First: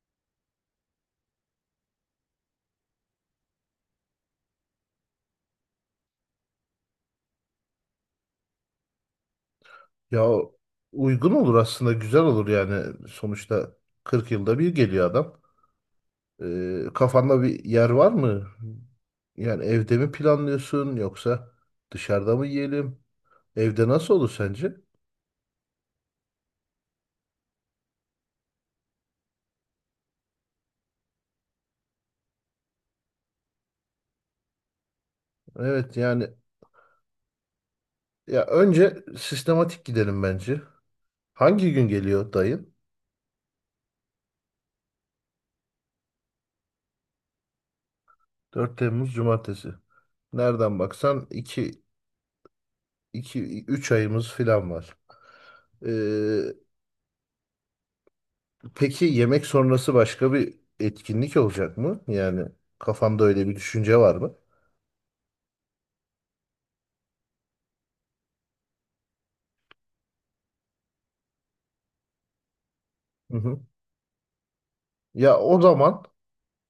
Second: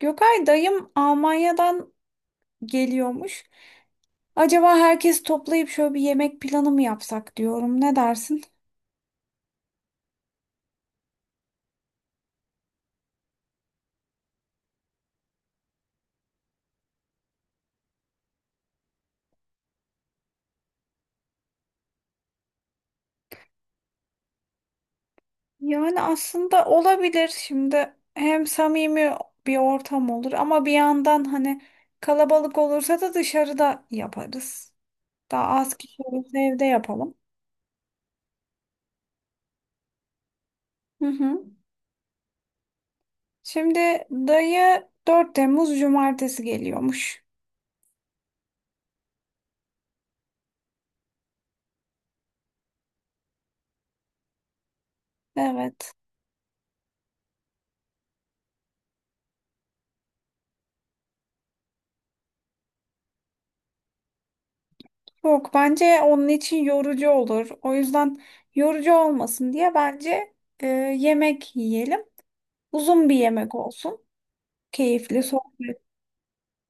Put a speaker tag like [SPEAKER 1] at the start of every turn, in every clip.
[SPEAKER 1] Gökay dayım Almanya'dan geliyormuş. Acaba herkes toplayıp şöyle bir yemek planı mı yapsak diyorum. Ne dersin?
[SPEAKER 2] Ya uygun olur aslında güzel olur yani sonuçta 40 yılda bir geliyor adam. Kafanda bir yer var mı? Yani evde mi planlıyorsun yoksa dışarıda mı yiyelim? Evde nasıl olur sence?
[SPEAKER 1] Yani aslında olabilir. Şimdi hem samimi bir ortam olur ama bir yandan hani kalabalık olursa da dışarıda yaparız. Daha az
[SPEAKER 2] Evet
[SPEAKER 1] kişi
[SPEAKER 2] yani
[SPEAKER 1] olursa evde yapalım.
[SPEAKER 2] ya önce sistematik gidelim bence.
[SPEAKER 1] Hı hı.
[SPEAKER 2] Hangi gün geliyor dayın?
[SPEAKER 1] Şimdi dayı 4 Temmuz Cumartesi geliyormuş.
[SPEAKER 2] 4 Temmuz Cumartesi. Nereden baksan iki 3 ayımız falan var. Ee,
[SPEAKER 1] Evet.
[SPEAKER 2] Peki yemek sonrası başka bir etkinlik olacak mı? Yani kafamda öyle bir düşünce var mı?
[SPEAKER 1] Yok bence onun için yorucu olur. O yüzden yorucu olmasın diye bence e, yemek yiyelim. Uzun bir
[SPEAKER 2] Hı
[SPEAKER 1] yemek
[SPEAKER 2] hı.
[SPEAKER 1] olsun. Keyifli
[SPEAKER 2] Ya o
[SPEAKER 1] sohbet.
[SPEAKER 2] zaman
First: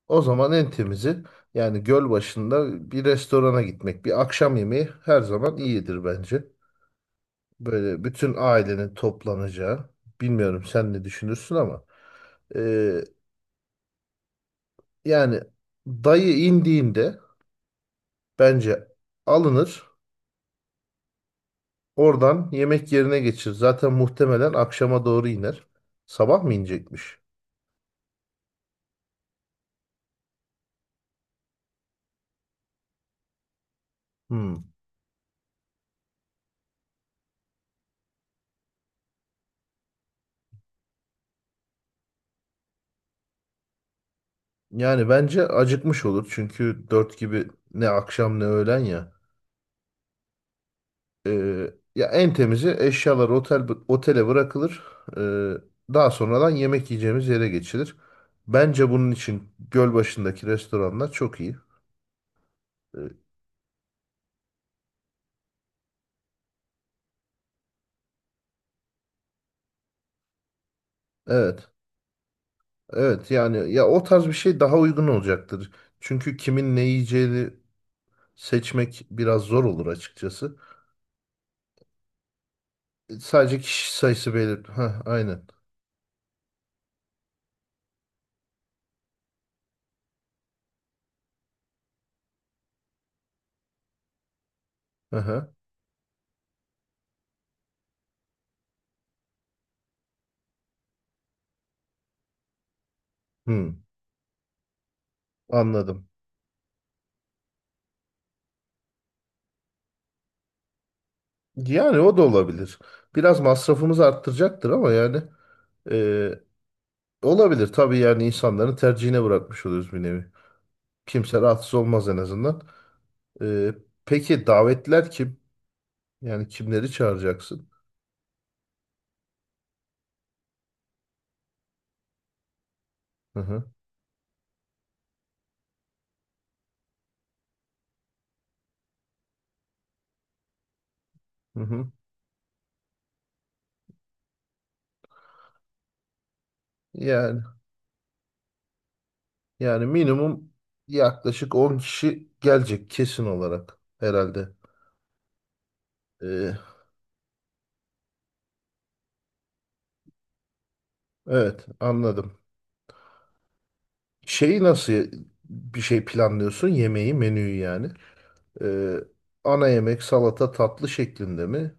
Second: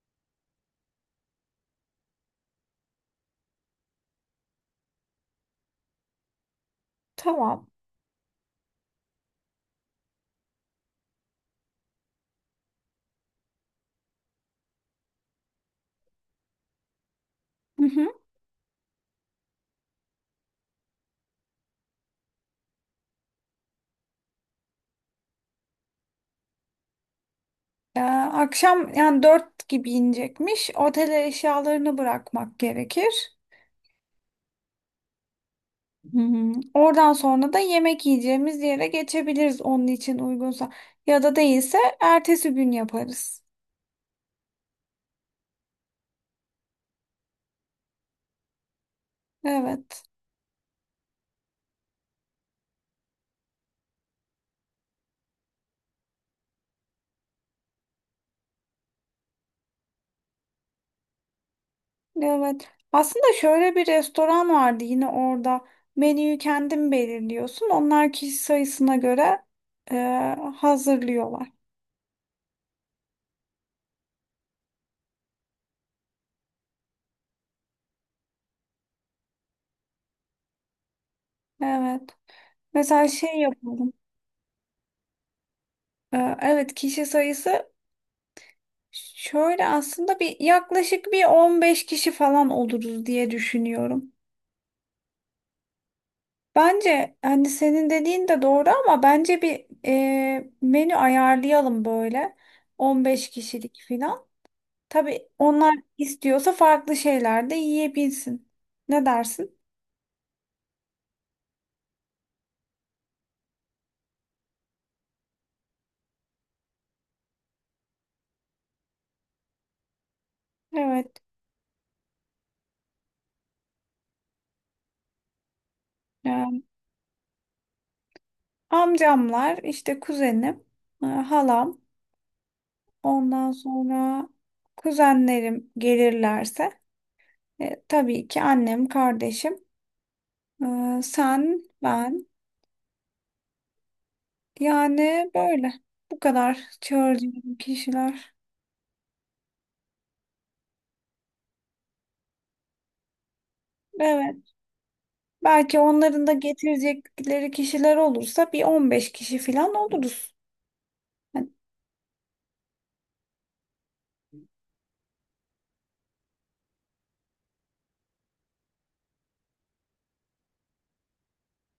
[SPEAKER 2] o zaman en temizi yani göl başında bir restorana gitmek. Bir akşam yemeği her zaman iyidir bence.
[SPEAKER 1] Tamam.
[SPEAKER 2] Böyle bütün ailenin toplanacağı. Bilmiyorum sen ne düşünürsün ama e, yani dayı indiğinde
[SPEAKER 1] Hı hı.
[SPEAKER 2] bence alınır. Oradan yemek yerine geçir. Zaten muhtemelen akşama doğru iner. Sabah mı inecekmiş?
[SPEAKER 1] Akşam yani dört gibi inecekmiş. Otele eşyalarını bırakmak gerekir.
[SPEAKER 2] Hmm.
[SPEAKER 1] Hı hı. Oradan sonra da yemek yiyeceğimiz yere geçebiliriz onun için uygunsa. Ya da değilse ertesi gün yaparız.
[SPEAKER 2] Yani bence acıkmış olur çünkü 4 gibi ne akşam ne öğlen ya.
[SPEAKER 1] Evet.
[SPEAKER 2] Ya en temizi eşyalar otel otele bırakılır. Ee, Daha sonradan yemek yiyeceğimiz yere geçilir. Bence bunun için göl başındaki restoranlar çok iyi.
[SPEAKER 1] Evet.
[SPEAKER 2] Ee,
[SPEAKER 1] Aslında şöyle bir restoran vardı yine orada. Menüyü kendin belirliyorsun. Onlar kişi sayısına göre e, hazırlıyorlar.
[SPEAKER 2] evet, evet yani ya o tarz bir şey daha uygun olacaktır. Çünkü kimin ne yiyeceğini seçmek biraz zor olur açıkçası.
[SPEAKER 1] Evet. Mesela şey
[SPEAKER 2] Sadece
[SPEAKER 1] yapalım.
[SPEAKER 2] kişi sayısı belir. Ha, aynen.
[SPEAKER 1] Evet, kişi sayısı şöyle aslında yaklaşık bir 15 kişi falan oluruz diye düşünüyorum.
[SPEAKER 2] Aha.
[SPEAKER 1] Bence hani senin dediğin de doğru ama bence menü ayarlayalım böyle. 15
[SPEAKER 2] Hmm,
[SPEAKER 1] kişilik falan. Tabii onlar
[SPEAKER 2] anladım.
[SPEAKER 1] istiyorsa farklı şeyler de yiyebilsin. Ne dersin?
[SPEAKER 2] Yani o da olabilir. Biraz masrafımızı arttıracaktır ama yani e, olabilir. Tabii yani insanların tercihine bırakmış oluyoruz bir nevi.
[SPEAKER 1] Evet.
[SPEAKER 2] Kimse rahatsız olmaz en azından. E, peki davetler kim? Yani
[SPEAKER 1] Yani
[SPEAKER 2] kimleri çağıracaksın?
[SPEAKER 1] amcamlar, işte kuzenim, halam,
[SPEAKER 2] Hı
[SPEAKER 1] ondan
[SPEAKER 2] hı,
[SPEAKER 1] sonra kuzenlerim gelirlerse, tabii ki annem, kardeşim, sen,
[SPEAKER 2] hı hı.
[SPEAKER 1] ben. Yani böyle. Bu kadar
[SPEAKER 2] Yani
[SPEAKER 1] çağıracağım kişiler.
[SPEAKER 2] yani minimum yaklaşık 10 kişi gelecek kesin olarak herhalde.
[SPEAKER 1] Evet. Belki onların da
[SPEAKER 2] E,
[SPEAKER 1] getirecekleri kişiler olursa bir 15 kişi falan oluruz.
[SPEAKER 2] evet, anladım.
[SPEAKER 1] Hı
[SPEAKER 2] Şeyi nasıl bir şey planlıyorsun? Yemeği, menüyü yani. Ee, Ana yemek salata tatlı şeklinde mi?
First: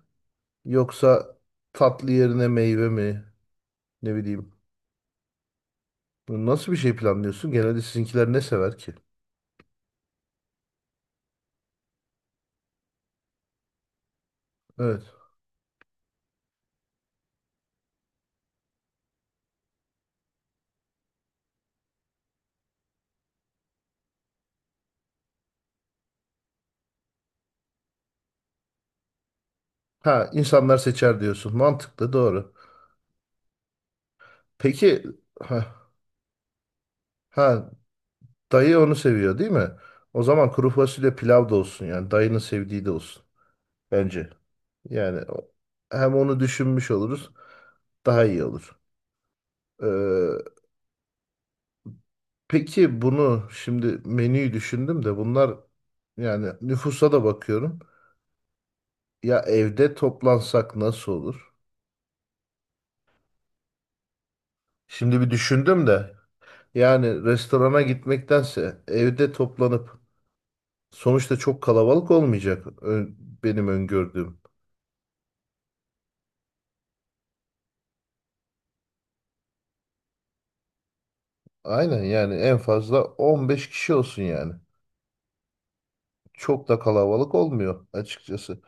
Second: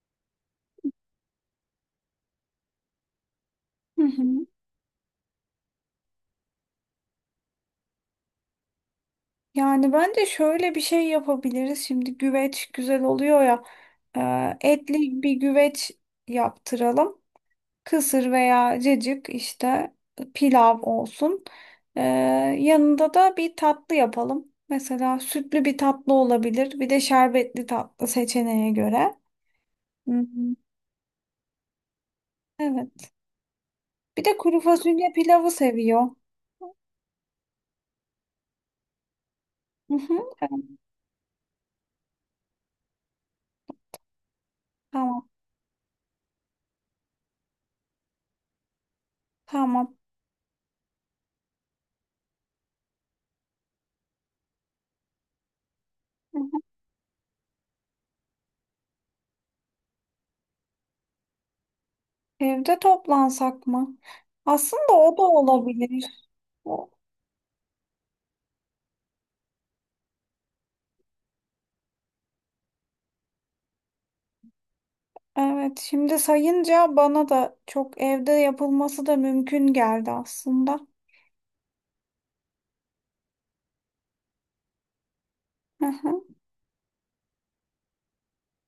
[SPEAKER 2] Yoksa tatlı yerine meyve mi? Ne
[SPEAKER 1] hı.
[SPEAKER 2] bileyim. Nasıl bir şey planlıyorsun? Genelde sizinkiler ne sever ki?
[SPEAKER 1] Yani bence şöyle bir şey yapabiliriz. Şimdi güveç güzel oluyor ya.
[SPEAKER 2] Evet.
[SPEAKER 1] Etli bir güveç yaptıralım. Kısır veya cacık, işte pilav olsun. Ee, yanında da bir tatlı yapalım. Mesela sütlü bir tatlı olabilir. Bir de şerbetli tatlı seçeneğe göre. Hı
[SPEAKER 2] Ha,
[SPEAKER 1] hı.
[SPEAKER 2] insanlar seçer diyorsun. Mantıklı, doğru.
[SPEAKER 1] Evet. Bir de kuru
[SPEAKER 2] Peki
[SPEAKER 1] fasulye pilavı
[SPEAKER 2] ha,
[SPEAKER 1] seviyor.
[SPEAKER 2] ha dayı onu seviyor değil mi?
[SPEAKER 1] Hı hı.
[SPEAKER 2] O zaman kuru fasulye pilav da olsun yani dayının sevdiği de olsun bence. Yani
[SPEAKER 1] Tamam.
[SPEAKER 2] hem onu düşünmüş oluruz daha iyi olur.
[SPEAKER 1] Tamam.
[SPEAKER 2] Ee, Peki bunu şimdi menüyü düşündüm de bunlar
[SPEAKER 1] Hı
[SPEAKER 2] yani
[SPEAKER 1] hı.
[SPEAKER 2] nüfusa da bakıyorum. Ya evde toplansak nasıl olur?
[SPEAKER 1] Evde toplansak mı? Aslında o da
[SPEAKER 2] Şimdi bir düşündüm
[SPEAKER 1] olabilir.
[SPEAKER 2] de
[SPEAKER 1] O-
[SPEAKER 2] yani restorana gitmektense evde toplanıp sonuçta çok kalabalık olmayacak benim öngördüğüm.
[SPEAKER 1] Evet, şimdi sayınca bana da çok evde yapılması da mümkün geldi aslında.
[SPEAKER 2] Aynen, yani en fazla 15 kişi olsun yani.
[SPEAKER 1] Hı hı.
[SPEAKER 2] Çok da kalabalık olmuyor açıkçası.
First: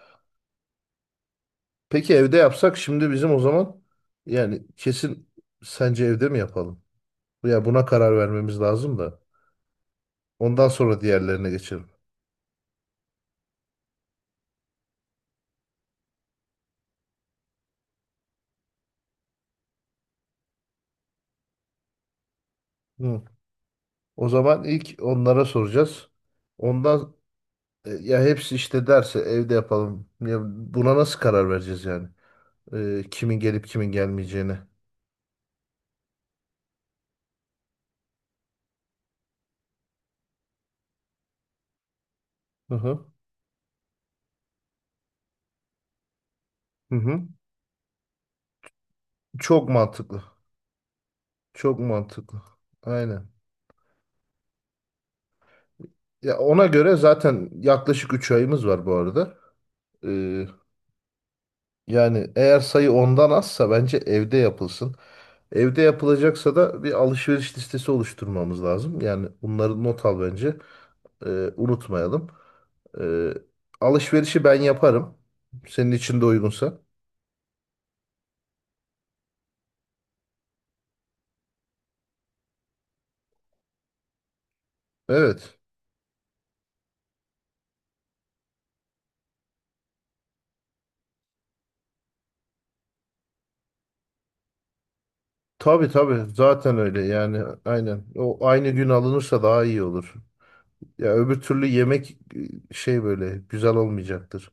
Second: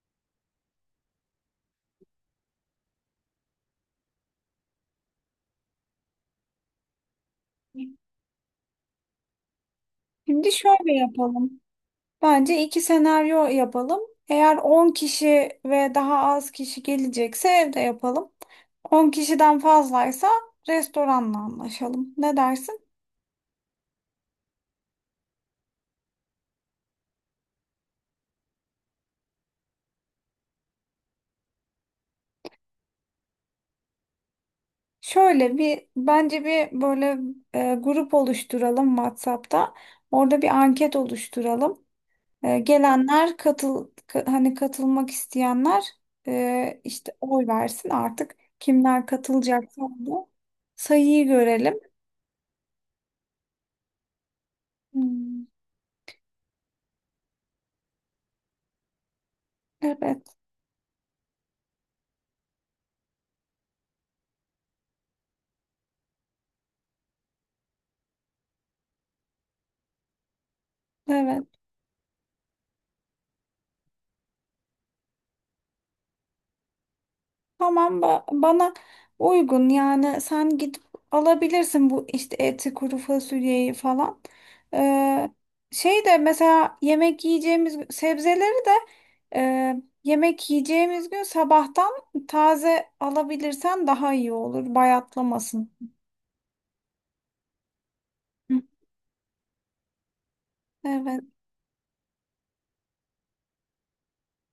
[SPEAKER 2] Peki evde yapsak şimdi bizim o zaman yani kesin sence evde mi yapalım? Ya buna karar vermemiz lazım da.
[SPEAKER 1] Şimdi
[SPEAKER 2] Ondan
[SPEAKER 1] şöyle
[SPEAKER 2] sonra diğerlerine
[SPEAKER 1] yapalım.
[SPEAKER 2] geçelim.
[SPEAKER 1] Bence iki senaryo yapalım. Eğer 10 kişi ve daha az kişi gelecekse evde yapalım. 10 kişiden fazlaysa restoranla anlaşalım. Ne dersin?
[SPEAKER 2] Hı. O zaman ilk onlara soracağız. Ondan ya hepsi işte derse evde yapalım. Ya buna nasıl karar vereceğiz yani? Kimin gelip kimin gelmeyeceğine.
[SPEAKER 1] Şöyle bence grup oluşturalım WhatsApp'ta. Orada bir anket oluşturalım.
[SPEAKER 2] Hı hı.
[SPEAKER 1] Gelenler hani katılmak isteyenler,
[SPEAKER 2] Hı
[SPEAKER 1] işte
[SPEAKER 2] hı.
[SPEAKER 1] oy versin artık. Kimler
[SPEAKER 2] Çok
[SPEAKER 1] katılacaksa
[SPEAKER 2] mantıklı.
[SPEAKER 1] orada sayıyı görelim.
[SPEAKER 2] Çok mantıklı. Aynen.
[SPEAKER 1] Hmm,
[SPEAKER 2] Ya ona göre zaten yaklaşık 3 ayımız var bu arada.
[SPEAKER 1] evet,
[SPEAKER 2] Ee, Yani eğer sayı ondan azsa bence evde yapılsın. Evde yapılacaksa da bir alışveriş listesi oluşturmamız lazım. Yani bunları not al bence.
[SPEAKER 1] evet.
[SPEAKER 2] Unutmayalım. Ee, Alışverişi ben yaparım. Senin için de uygunsa.
[SPEAKER 1] Tamam, bana uygun yani sen gidip alabilirsin bu işte eti, kuru fasulyeyi falan. Ee,
[SPEAKER 2] Evet.
[SPEAKER 1] Şey de mesela sebzeleri de, yemek yiyeceğimiz gün sabahtan taze alabilirsen daha iyi olur, bayatlamasın.
[SPEAKER 2] Tabii, tabii. Zaten öyle yani. Aynen. O
[SPEAKER 1] Hı.
[SPEAKER 2] aynı gün alınırsa daha iyi olur. Ya
[SPEAKER 1] Evet,
[SPEAKER 2] öbür türlü yemek böyle güzel olmayacaktır.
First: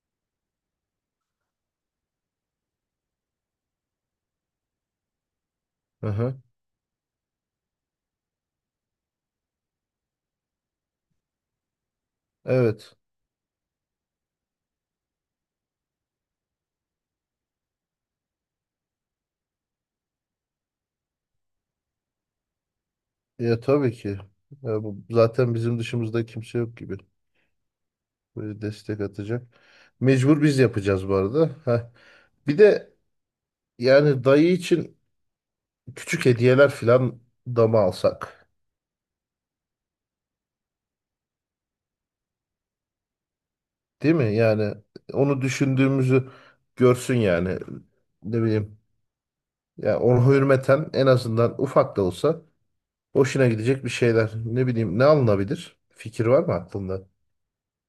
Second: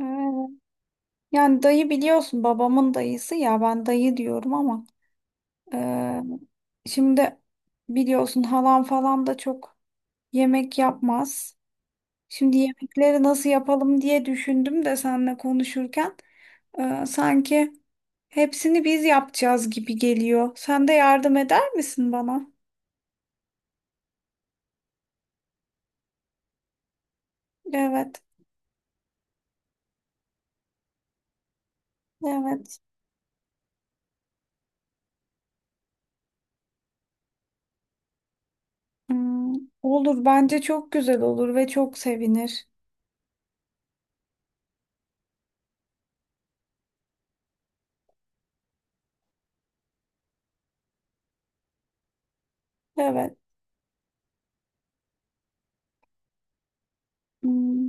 [SPEAKER 1] evet. Yani dayı, biliyorsun, babamın dayısı ya, ben dayı diyorum ama
[SPEAKER 2] Hı
[SPEAKER 1] e,
[SPEAKER 2] hı.
[SPEAKER 1] şimdi biliyorsun halam falan da çok yemek yapmaz. Şimdi
[SPEAKER 2] Evet.
[SPEAKER 1] yemekleri nasıl yapalım diye düşündüm de seninle konuşurken sanki hepsini biz yapacağız gibi geliyor. Sen de yardım eder misin bana?
[SPEAKER 2] Ya tabii ki. Ya bu, zaten bizim dışımızda kimse yok gibi.
[SPEAKER 1] Evet,
[SPEAKER 2] Böyle destek atacak. Mecbur biz yapacağız bu arada. Heh. Bir
[SPEAKER 1] evet.
[SPEAKER 2] de yani dayı için küçük hediyeler falan da mı alsak?
[SPEAKER 1] Hmm, olur, bence çok güzel olur ve çok sevinir.
[SPEAKER 2] Değil mi? Yani onu düşündüğümüzü görsün yani. Ne bileyim. Ya ona hürmeten en azından ufak da olsa
[SPEAKER 1] Evet.
[SPEAKER 2] hoşuna gidecek bir şeyler. Ne bileyim, ne alınabilir? Fikir var mı aklında?
[SPEAKER 1] Hmm.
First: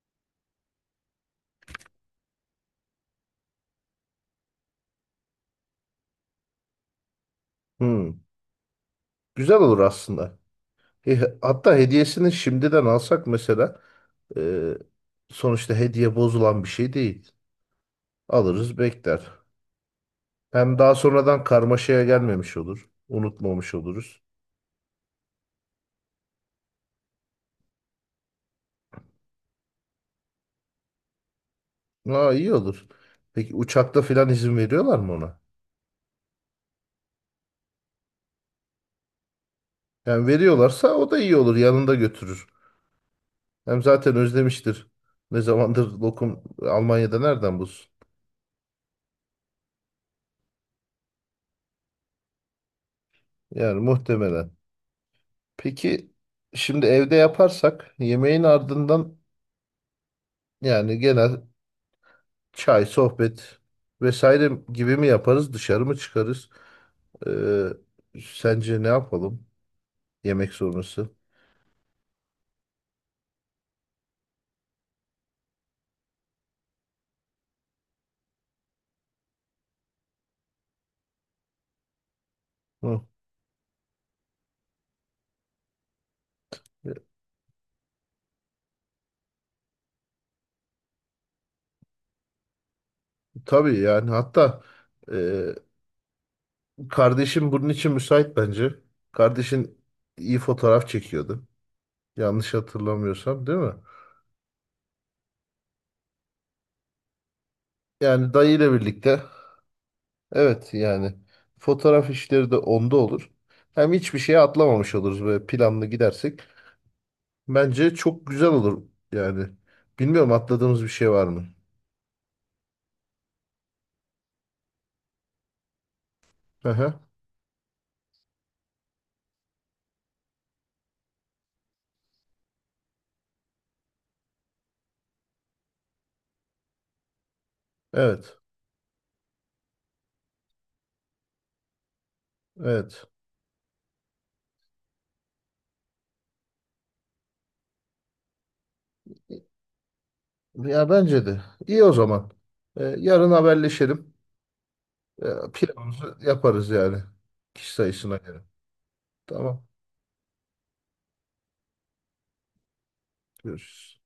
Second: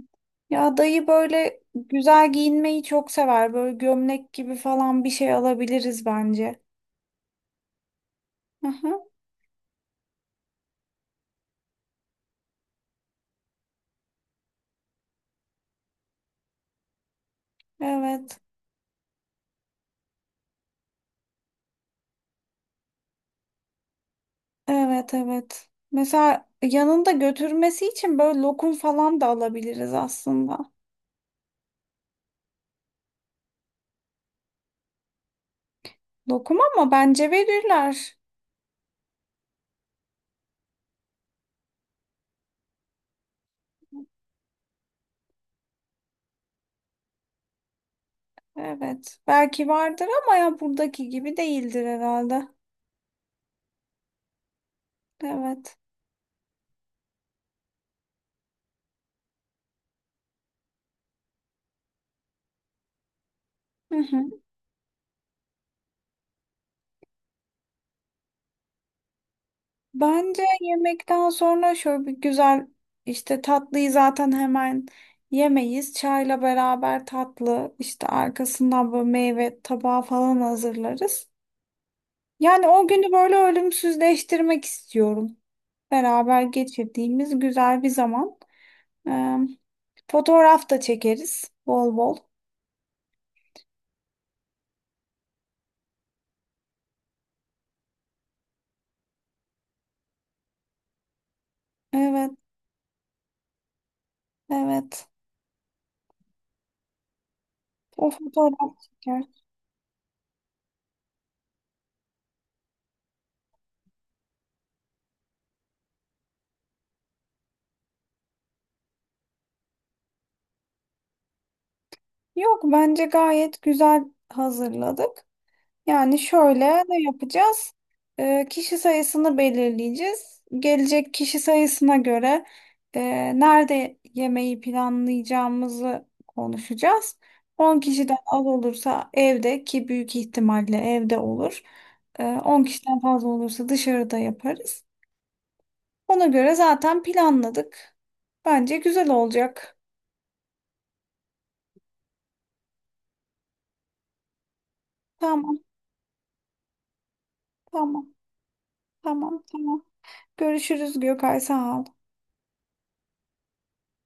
[SPEAKER 1] Ya dayı böyle güzel giyinmeyi çok sever. Böyle gömlek gibi falan bir şey alabiliriz bence.
[SPEAKER 2] Hmm.
[SPEAKER 1] Aha,
[SPEAKER 2] Güzel olur aslında. E, Hatta hediyesini şimdiden alsak, mesela e, sonuçta hediye bozulan bir şey değil.
[SPEAKER 1] evet.
[SPEAKER 2] Alırız, bekler. Hem daha sonradan karmaşaya gelmemiş olur. Unutmamış oluruz.
[SPEAKER 1] Evet, evet. Mesela yanında götürmesi için böyle lokum falan da alabiliriz aslında.
[SPEAKER 2] Aa, iyi olur. Peki uçakta filan izin veriyorlar mı ona?
[SPEAKER 1] Lokum ama bence verirler.
[SPEAKER 2] Yani veriyorlarsa o da iyi olur. Yanında götürür. Hem zaten özlemiştir. Ne zamandır lokum, Almanya'da nereden bulsun?
[SPEAKER 1] Evet. Belki vardır ama ya buradaki gibi değildir herhalde.
[SPEAKER 2] Yani muhtemelen.
[SPEAKER 1] Evet.
[SPEAKER 2] Peki şimdi evde yaparsak yemeğin ardından yani genel çay, sohbet
[SPEAKER 1] Hı hı.
[SPEAKER 2] vesaire gibi mi yaparız? Dışarı mı çıkarız? Ee, Sence ne yapalım
[SPEAKER 1] Bence
[SPEAKER 2] yemek sonrası?
[SPEAKER 1] yemekten sonra şöyle bir güzel, işte tatlıyı zaten hemen yemeyiz. Çayla beraber tatlı, işte arkasından böyle meyve tabağı falan hazırlarız. Yani o
[SPEAKER 2] Hı.
[SPEAKER 1] günü böyle ölümsüzleştirmek istiyorum. Beraber
[SPEAKER 2] E,
[SPEAKER 1] geçirdiğimiz güzel bir zaman. Ee, fotoğraf da çekeriz bol bol.
[SPEAKER 2] Tabii yani, hatta e, kardeşim bunun için müsait bence. Kardeşin iyi fotoğraf çekiyordu.
[SPEAKER 1] Evet,
[SPEAKER 2] Yanlış hatırlamıyorsam, değil mi?
[SPEAKER 1] evet. O
[SPEAKER 2] Yani dayı ile
[SPEAKER 1] fotoğraf
[SPEAKER 2] birlikte,
[SPEAKER 1] çeker.
[SPEAKER 2] evet yani fotoğraf işleri de onda olur. Hem hiçbir şeye atlamamış oluruz böyle planlı gidersek. Bence çok güzel olur yani. Bilmiyorum, atladığımız bir şey var mı?
[SPEAKER 1] Yok, bence gayet güzel hazırladık. Yani şöyle
[SPEAKER 2] Hı hı.
[SPEAKER 1] ne yapacağız? Kişi sayısını belirleyeceğiz. Gelecek kişi sayısına göre nerede yemeği planlayacağımızı konuşacağız. 10 kişiden
[SPEAKER 2] Evet.
[SPEAKER 1] az olursa evde, ki büyük ihtimalle evde olur. 10 kişiden
[SPEAKER 2] Evet.
[SPEAKER 1] fazla olursa dışarıda yaparız. Ona göre zaten planladık. Bence güzel olacak.
[SPEAKER 2] Ya bence de. İyi, o zaman. Yarın haberleşelim. Ee,
[SPEAKER 1] Tamam,
[SPEAKER 2] Planımızı yaparız yani. Kişi
[SPEAKER 1] tamam,
[SPEAKER 2] sayısına göre.
[SPEAKER 1] tamam,
[SPEAKER 2] Tamam.
[SPEAKER 1] tamam. Görüşürüz Gökay, sağ ol.
[SPEAKER 2] Görüşürüz.